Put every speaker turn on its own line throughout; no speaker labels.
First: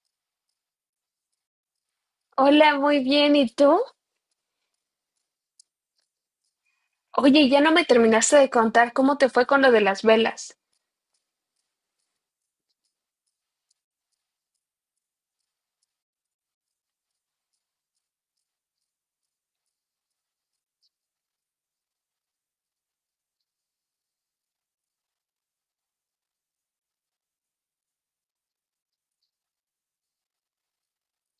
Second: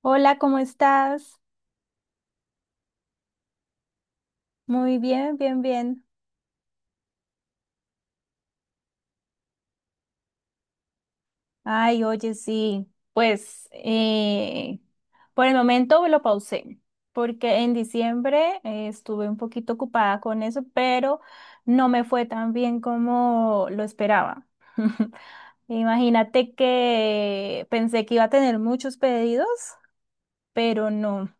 Hola, ¿cómo estás?
Hola, muy bien. ¿Y tú?
Muy bien.
Oye, ya no me terminaste de contar cómo te fue con lo de las velas.
Ay, oye, sí, pues por el momento lo pausé, porque en diciembre estuve un poquito ocupada con eso, pero no me fue tan bien como lo esperaba. Imagínate que pensé que iba a tener muchos pedidos, pero no.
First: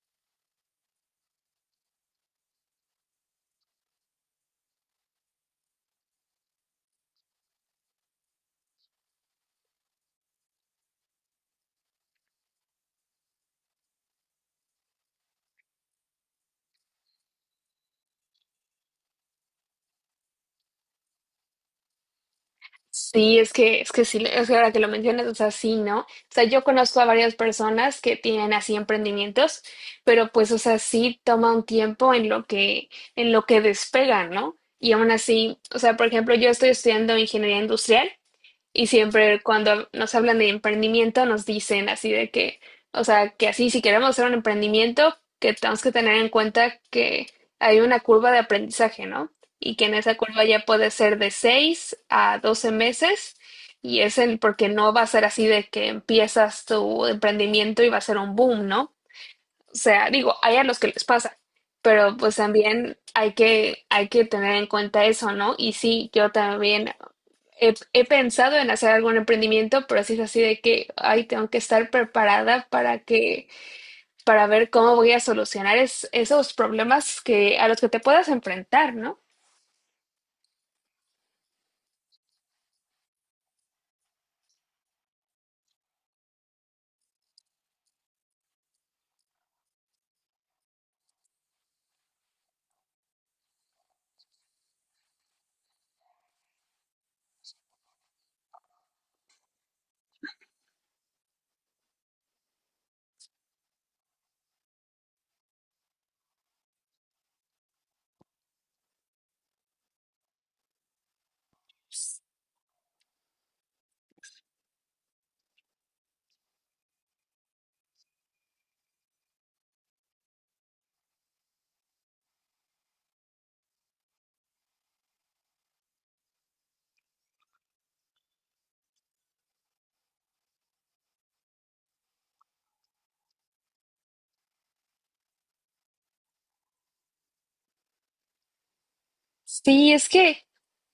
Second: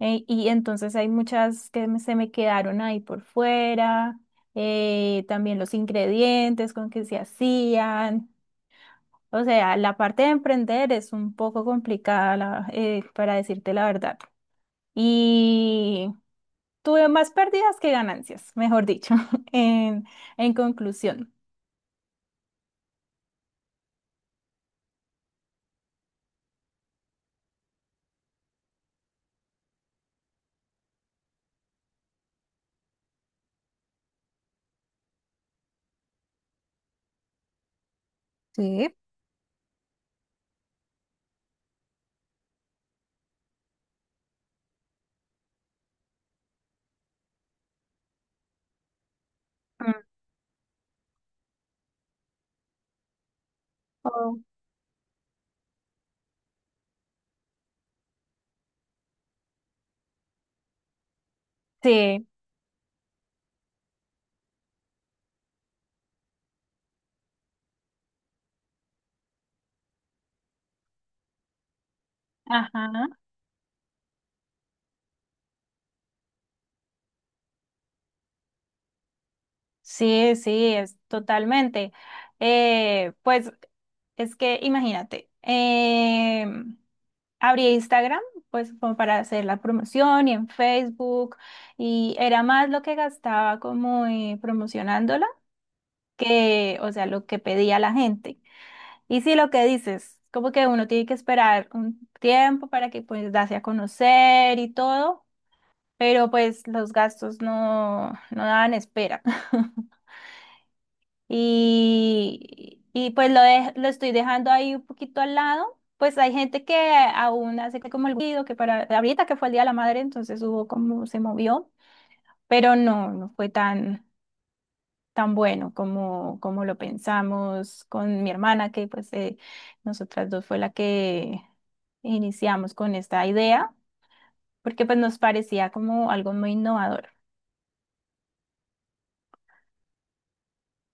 Y entonces hay muchas se me quedaron ahí por fuera, también los ingredientes con que se hacían. O sea, la parte de emprender es un poco complicada, para decirte la verdad. Y tuve más pérdidas que ganancias, mejor dicho, en, en conclusión.
Sí, es que sí, es que ahora que lo mencionas, o sea, sí, ¿no? O sea, yo conozco a varias personas que tienen así emprendimientos, pero pues, o sea, sí toma un tiempo en lo que despegan, ¿no? Y aún así, o sea, por ejemplo, yo estoy estudiando ingeniería industrial. Y siempre cuando nos hablan de emprendimiento nos dicen así de que, o sea, que así si queremos hacer un emprendimiento, que tenemos que tener en cuenta que hay una curva de aprendizaje, ¿no? Y que
Mm.
en esa curva ya puede ser de 6 a 12 meses. Y es el
Oh.
porque no va a ser así de que empiezas tu emprendimiento y va a ser un boom, ¿no? O sea, digo, hay a los que les pasa, pero
Sí,
pues también hay que tener en cuenta eso, ¿no? Y sí, yo también he pensado en hacer algún emprendimiento, pero sí es así de que, ay, tengo que estar preparada
ajá.
para que, para ver cómo voy a solucionar esos problemas que, a los que te puedas enfrentar, ¿no?
Sí, sí, es totalmente. Pues es que imagínate, abrí Instagram, pues como para hacer la promoción y en Facebook, y era más lo que gastaba como promocionándola que, o sea, lo que pedía la gente. Y sí, lo que dices, como que uno tiene que esperar un tiempo para que pues darse a conocer y todo, pero pues los gastos no daban espera. Y pues lo estoy dejando ahí un poquito al lado. Pues hay gente que aún hace como el ruido, que para ahorita que fue el Día de la Madre, entonces hubo como se movió, pero no fue tan bueno como, como lo pensamos con mi hermana, que pues nosotras dos fue la que iniciamos con esta idea, porque pues nos parecía como algo muy innovador.
Sí, es que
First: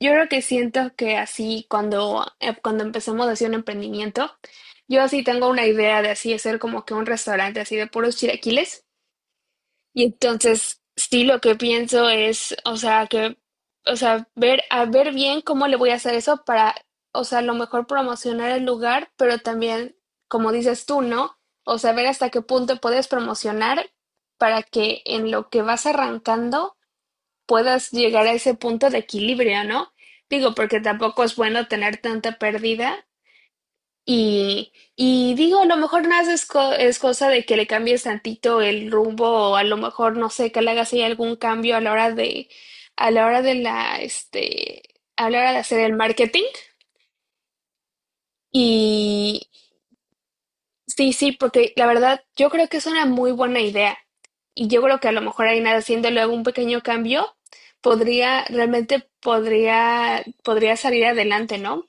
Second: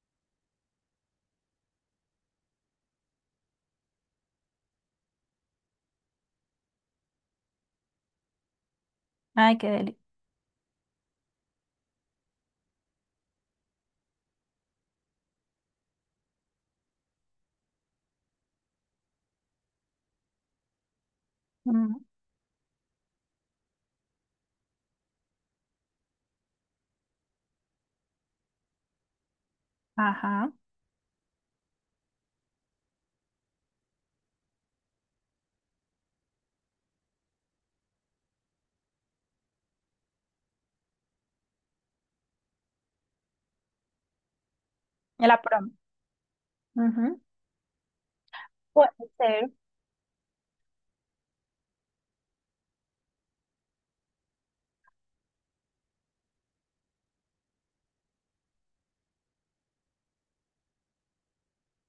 yo creo que siento que así cuando, cuando empezamos a hacer un emprendimiento, yo así tengo una idea de así hacer como que un restaurante así de puros chilaquiles.
Ay, qué deli.
Y entonces, sí, lo que pienso es, o sea, que, o sea, a ver bien cómo le voy a hacer eso para, o sea, a lo mejor promocionar el lugar, pero también, como dices tú, ¿no? O sea,
Ujú.
ver hasta qué punto puedes promocionar para que en lo que vas arrancando puedas llegar a ese punto de equilibrio, ¿no?
Ajá.
Digo, porque tampoco es bueno tener tanta pérdida y digo, a lo mejor nada más es cosa de que le cambies tantito el rumbo o a lo mejor, no sé, que le hagas ahí algún cambio a la hora de, a la hora de la, a
La
la hora de
prom.
hacer el marketing.
Ujú. Puede
Y
ser.
sí, sí, porque la verdad yo creo que es una muy buena idea. Y yo creo que a lo mejor ahí nada, haciéndole algún pequeño cambio, realmente podría salir adelante, ¿no?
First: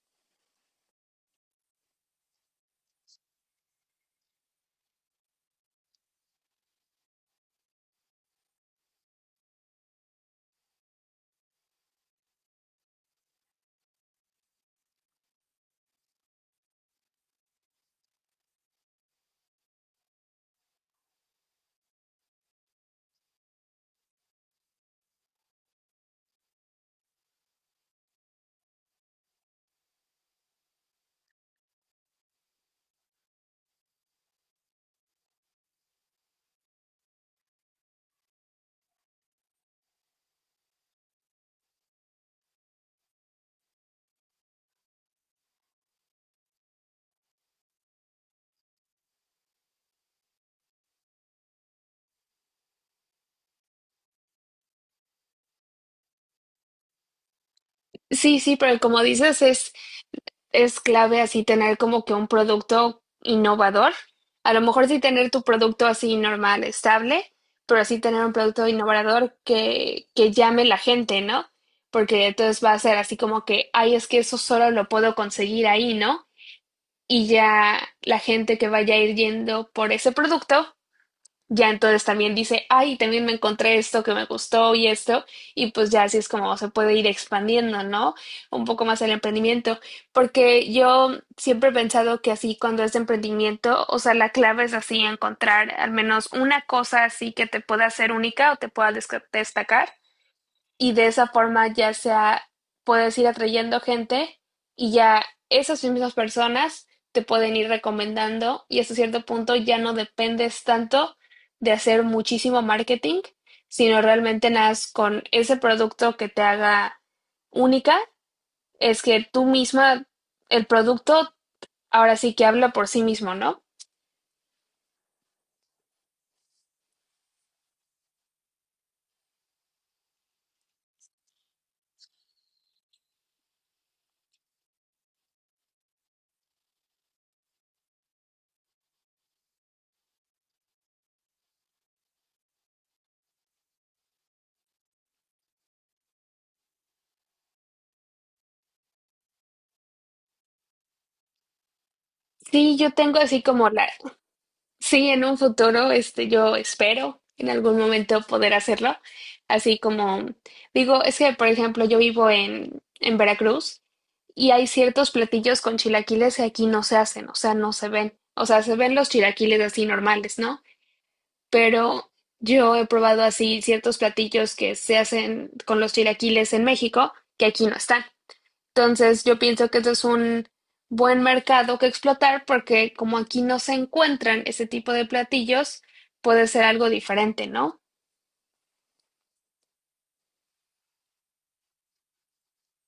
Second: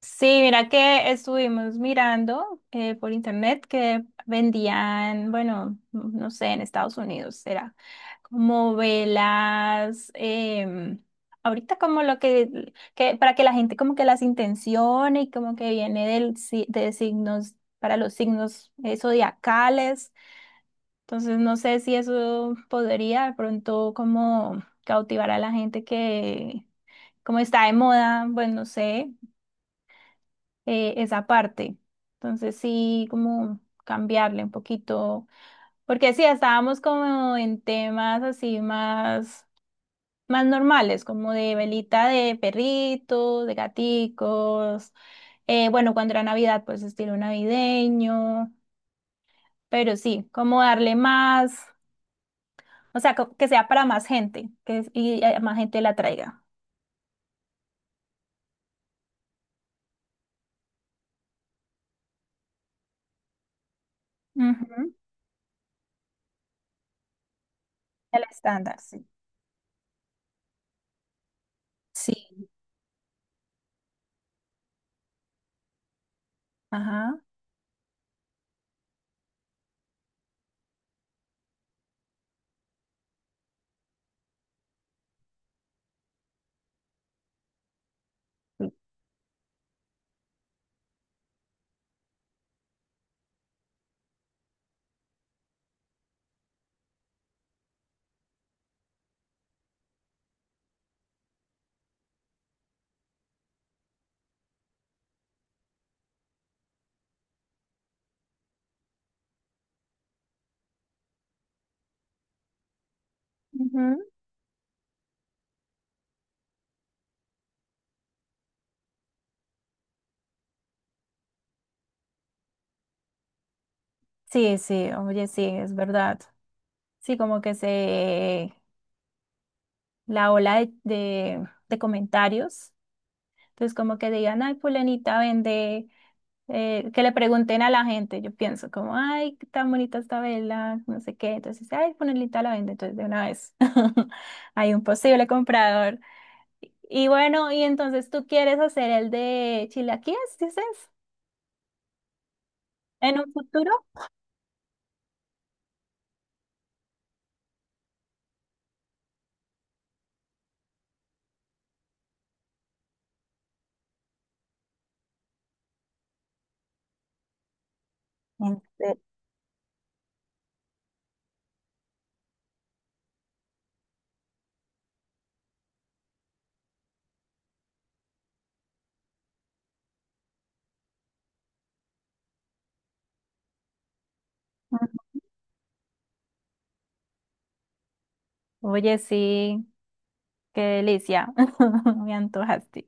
Sí, mira que estuvimos mirando por internet que vendían, bueno, no sé, en Estados Unidos era como velas, ahorita como para que la gente como que las intencione y como que viene del, si- de signos, para los signos zodiacales. Entonces no sé si eso podría de pronto como cautivar a la gente que como está de moda, pues no sé esa parte. Entonces sí, como cambiarle un poquito, porque sí, estábamos como en temas más normales, como de velita de perritos, de gaticos, bueno, cuando era Navidad, pues estilo navideño, pero sí, como darle más, o sea, que sea para más gente, y más gente la traiga.
Sí, sí, pero como dices, es clave así tener como que un producto innovador. A lo mejor
Ujú.
sí tener tu producto así normal, estable, pero sí
El
tener un producto
estándar, sí.
innovador que llame la gente, ¿no?
Sí,
Porque entonces va a ser así como que, ay, es que eso solo lo puedo conseguir ahí, ¿no?
ajá.
Y ya la gente que vaya a ir yendo por ese producto ya entonces también dice, ay, también me encontré esto que me gustó y esto, y pues ya así es como se puede ir expandiendo, ¿no? Un poco más el emprendimiento, porque yo siempre he pensado que así cuando es de emprendimiento, o sea, la clave es así encontrar al menos una cosa así que te pueda hacer única o te pueda destacar, y de esa forma ya sea puedes ir atrayendo gente, y ya esas mismas personas te pueden ir recomendando, y hasta cierto punto ya no dependes tanto de hacer muchísimo marketing, sino
Ujú.
realmente nadas con ese producto que te haga única, es que tú misma, el producto ahora sí que habla por sí mismo, ¿no?
Sí, sí, oye, sí, es verdad. Sí, la ola de comentarios, entonces como que digan, ay, fulanita vende, que le pregunten a la gente, yo pienso como, ay, qué tan bonita esta vela, no sé qué, entonces, ay, fulanita la vende, entonces de una vez hay un posible comprador. Y bueno, y entonces tú quieres hacer el de chilaquiles, dices,
Sí, yo
en
tengo
un
así como
futuro.
la, sí, en un futuro, este, yo espero en algún momento poder hacerlo. Así como digo, es que, por ejemplo, yo vivo en Veracruz, y hay ciertos platillos con chilaquiles que aquí no se hacen, o sea, no se ven. O
En
sea, se ven
se-
los chilaquiles así normales, ¿no? Pero yo he probado así ciertos platillos que se hacen con los chilaquiles en México que aquí no están. Entonces, yo pienso que eso es un buen mercado que explotar porque como aquí no se encuentran ese tipo de platillos, puede ser algo diferente, ¿no?
Oye, sí, qué delicia, me antojaste.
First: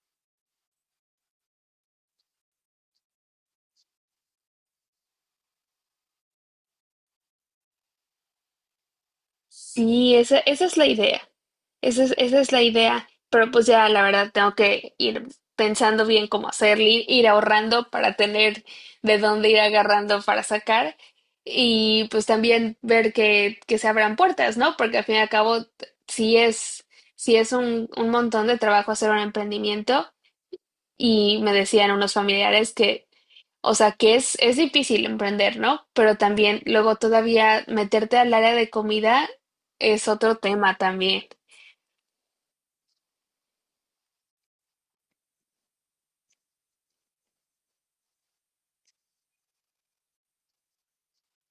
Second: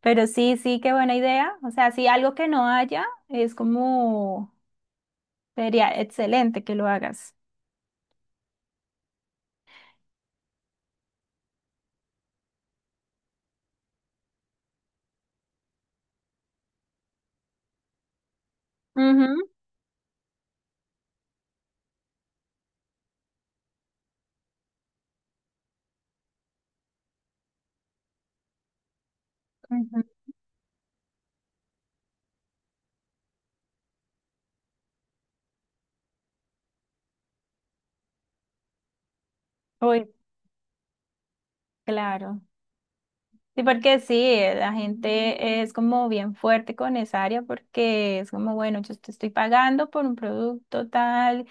Pero sí, sí, qué buena idea. O sea, si algo que no haya es como, sería excelente que lo hagas.
Sí, esa es la idea. Esa es la idea. Pero pues ya, la verdad, tengo que ir pensando bien cómo hacerlo, ir ahorrando para tener de
Ujú,
dónde ir agarrando para sacar. Y pues también ver que se abran puertas, ¿no? Porque al fin y al cabo, si es, si es un montón de trabajo hacer un
ujú.
emprendimiento. Y me decían unos familiares que, o sea, es difícil emprender, ¿no? Pero también luego todavía meterte al área de comida
Uy,
es otro tema también.
claro. Sí, porque sí, la gente es como bien fuerte con esa área porque es como, bueno, yo te estoy pagando por un producto tal.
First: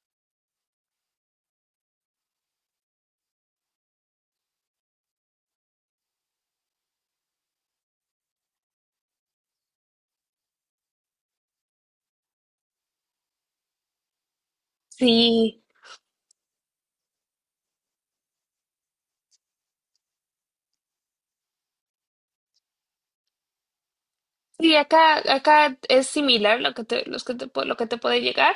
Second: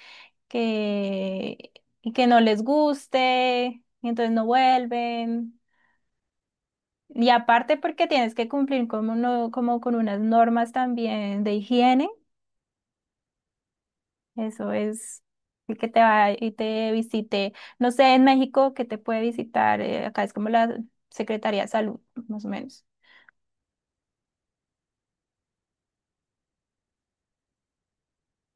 Que, y que no les guste, y entonces no vuelven. Y aparte porque tienes que cumplir con como con unas normas también de higiene, eso es
Sí,
el que te va y te visite, no sé, en México que te puede visitar, acá es como la Secretaría de Salud, más o menos.
sí, acá, acá es similar lo que te, los lo que te puede llegar.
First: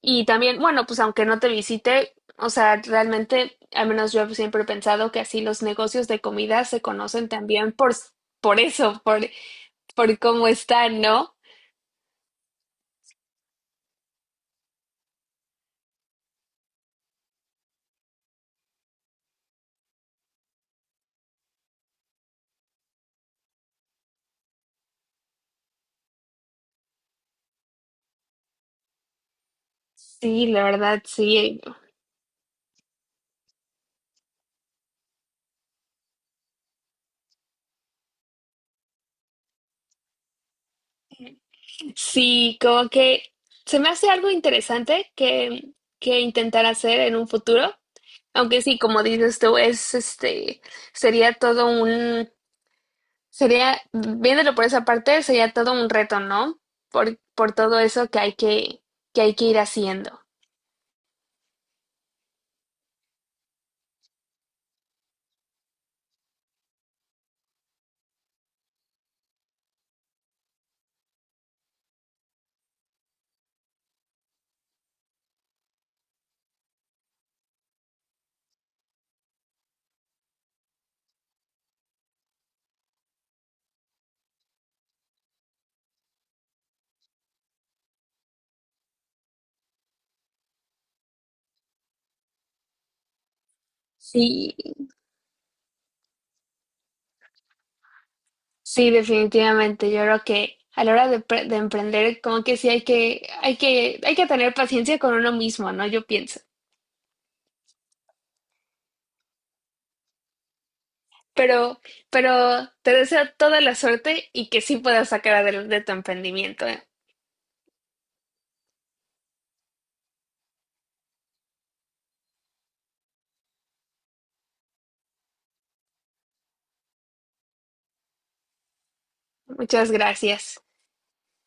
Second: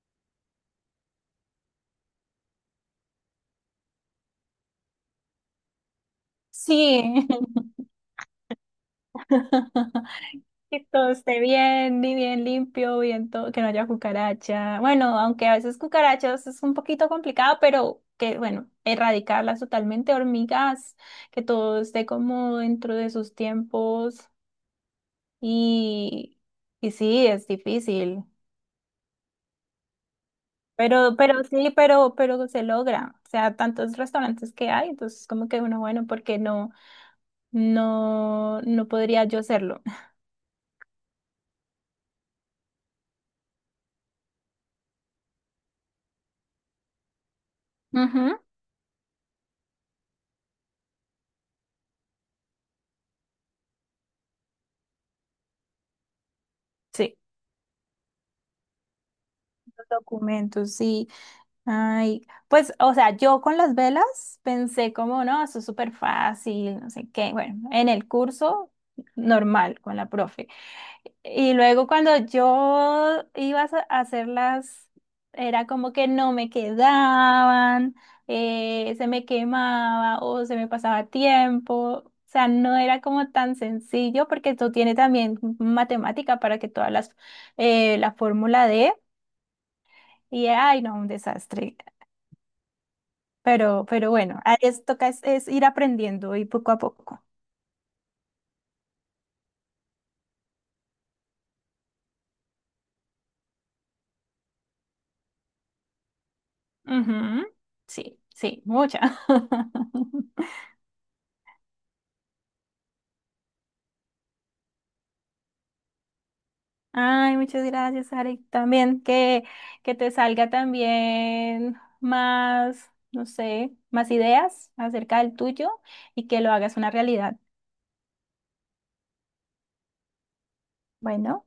Y también, bueno, pues aunque no te visite, o sea, realmente, al menos yo siempre he pensado que así los negocios de comida se
Sí.
conocen también por eso, por cómo
Que
están,
todo
¿no?
esté bien, y bien limpio, bien todo, que no haya cucaracha. Bueno, aunque a veces cucarachas es un poquito complicado, pero que, bueno, erradicarlas totalmente, hormigas, que todo esté como dentro de sus tiempos y, y sí, es difícil.
Sí, la verdad,
Pero, pero
sí.
sí, pero, pero se logra. O sea, tantos restaurantes que hay, entonces como que uno, bueno, porque no podría yo hacerlo.
Sí, como que se me hace algo interesante que intentar hacer en un futuro,
Ujú.
aunque sí, como dices tú, es este, sería todo un, sería, viéndolo por esa parte, sería todo un reto, ¿no?
Sí,
Por todo eso que hay que hay que ir
los
haciendo.
documentos, sí. Ay, pues, o sea, yo con las velas pensé como, no, eso es súper fácil, no sé qué. Bueno, en el curso normal con la profe. Y luego cuando yo iba a a hacerlas, era como que no me quedaban, se me quemaba o se me pasaba tiempo. O sea, no era como tan sencillo porque esto tiene también matemática para que la fórmula de, y ay, no, un desastre. Pero bueno,
Sí,
toca es ir aprendiendo y poco a poco.
sí, definitivamente. Yo creo que a la hora de, de emprender, como que sí hay que, hay que, hay que tener paciencia con uno mismo, ¿no? Yo pienso.
Ujú. Sí, sí, mucha.
Pero, pero te deseo toda la suerte y que sí puedas sacar adelante tu emprendimiento, ¿eh?
Ay, muchas gracias, Ari. También que te salga también más, no sé, más ideas acerca del tuyo y que lo hagas una realidad.
Muchas gracias.
Bueno.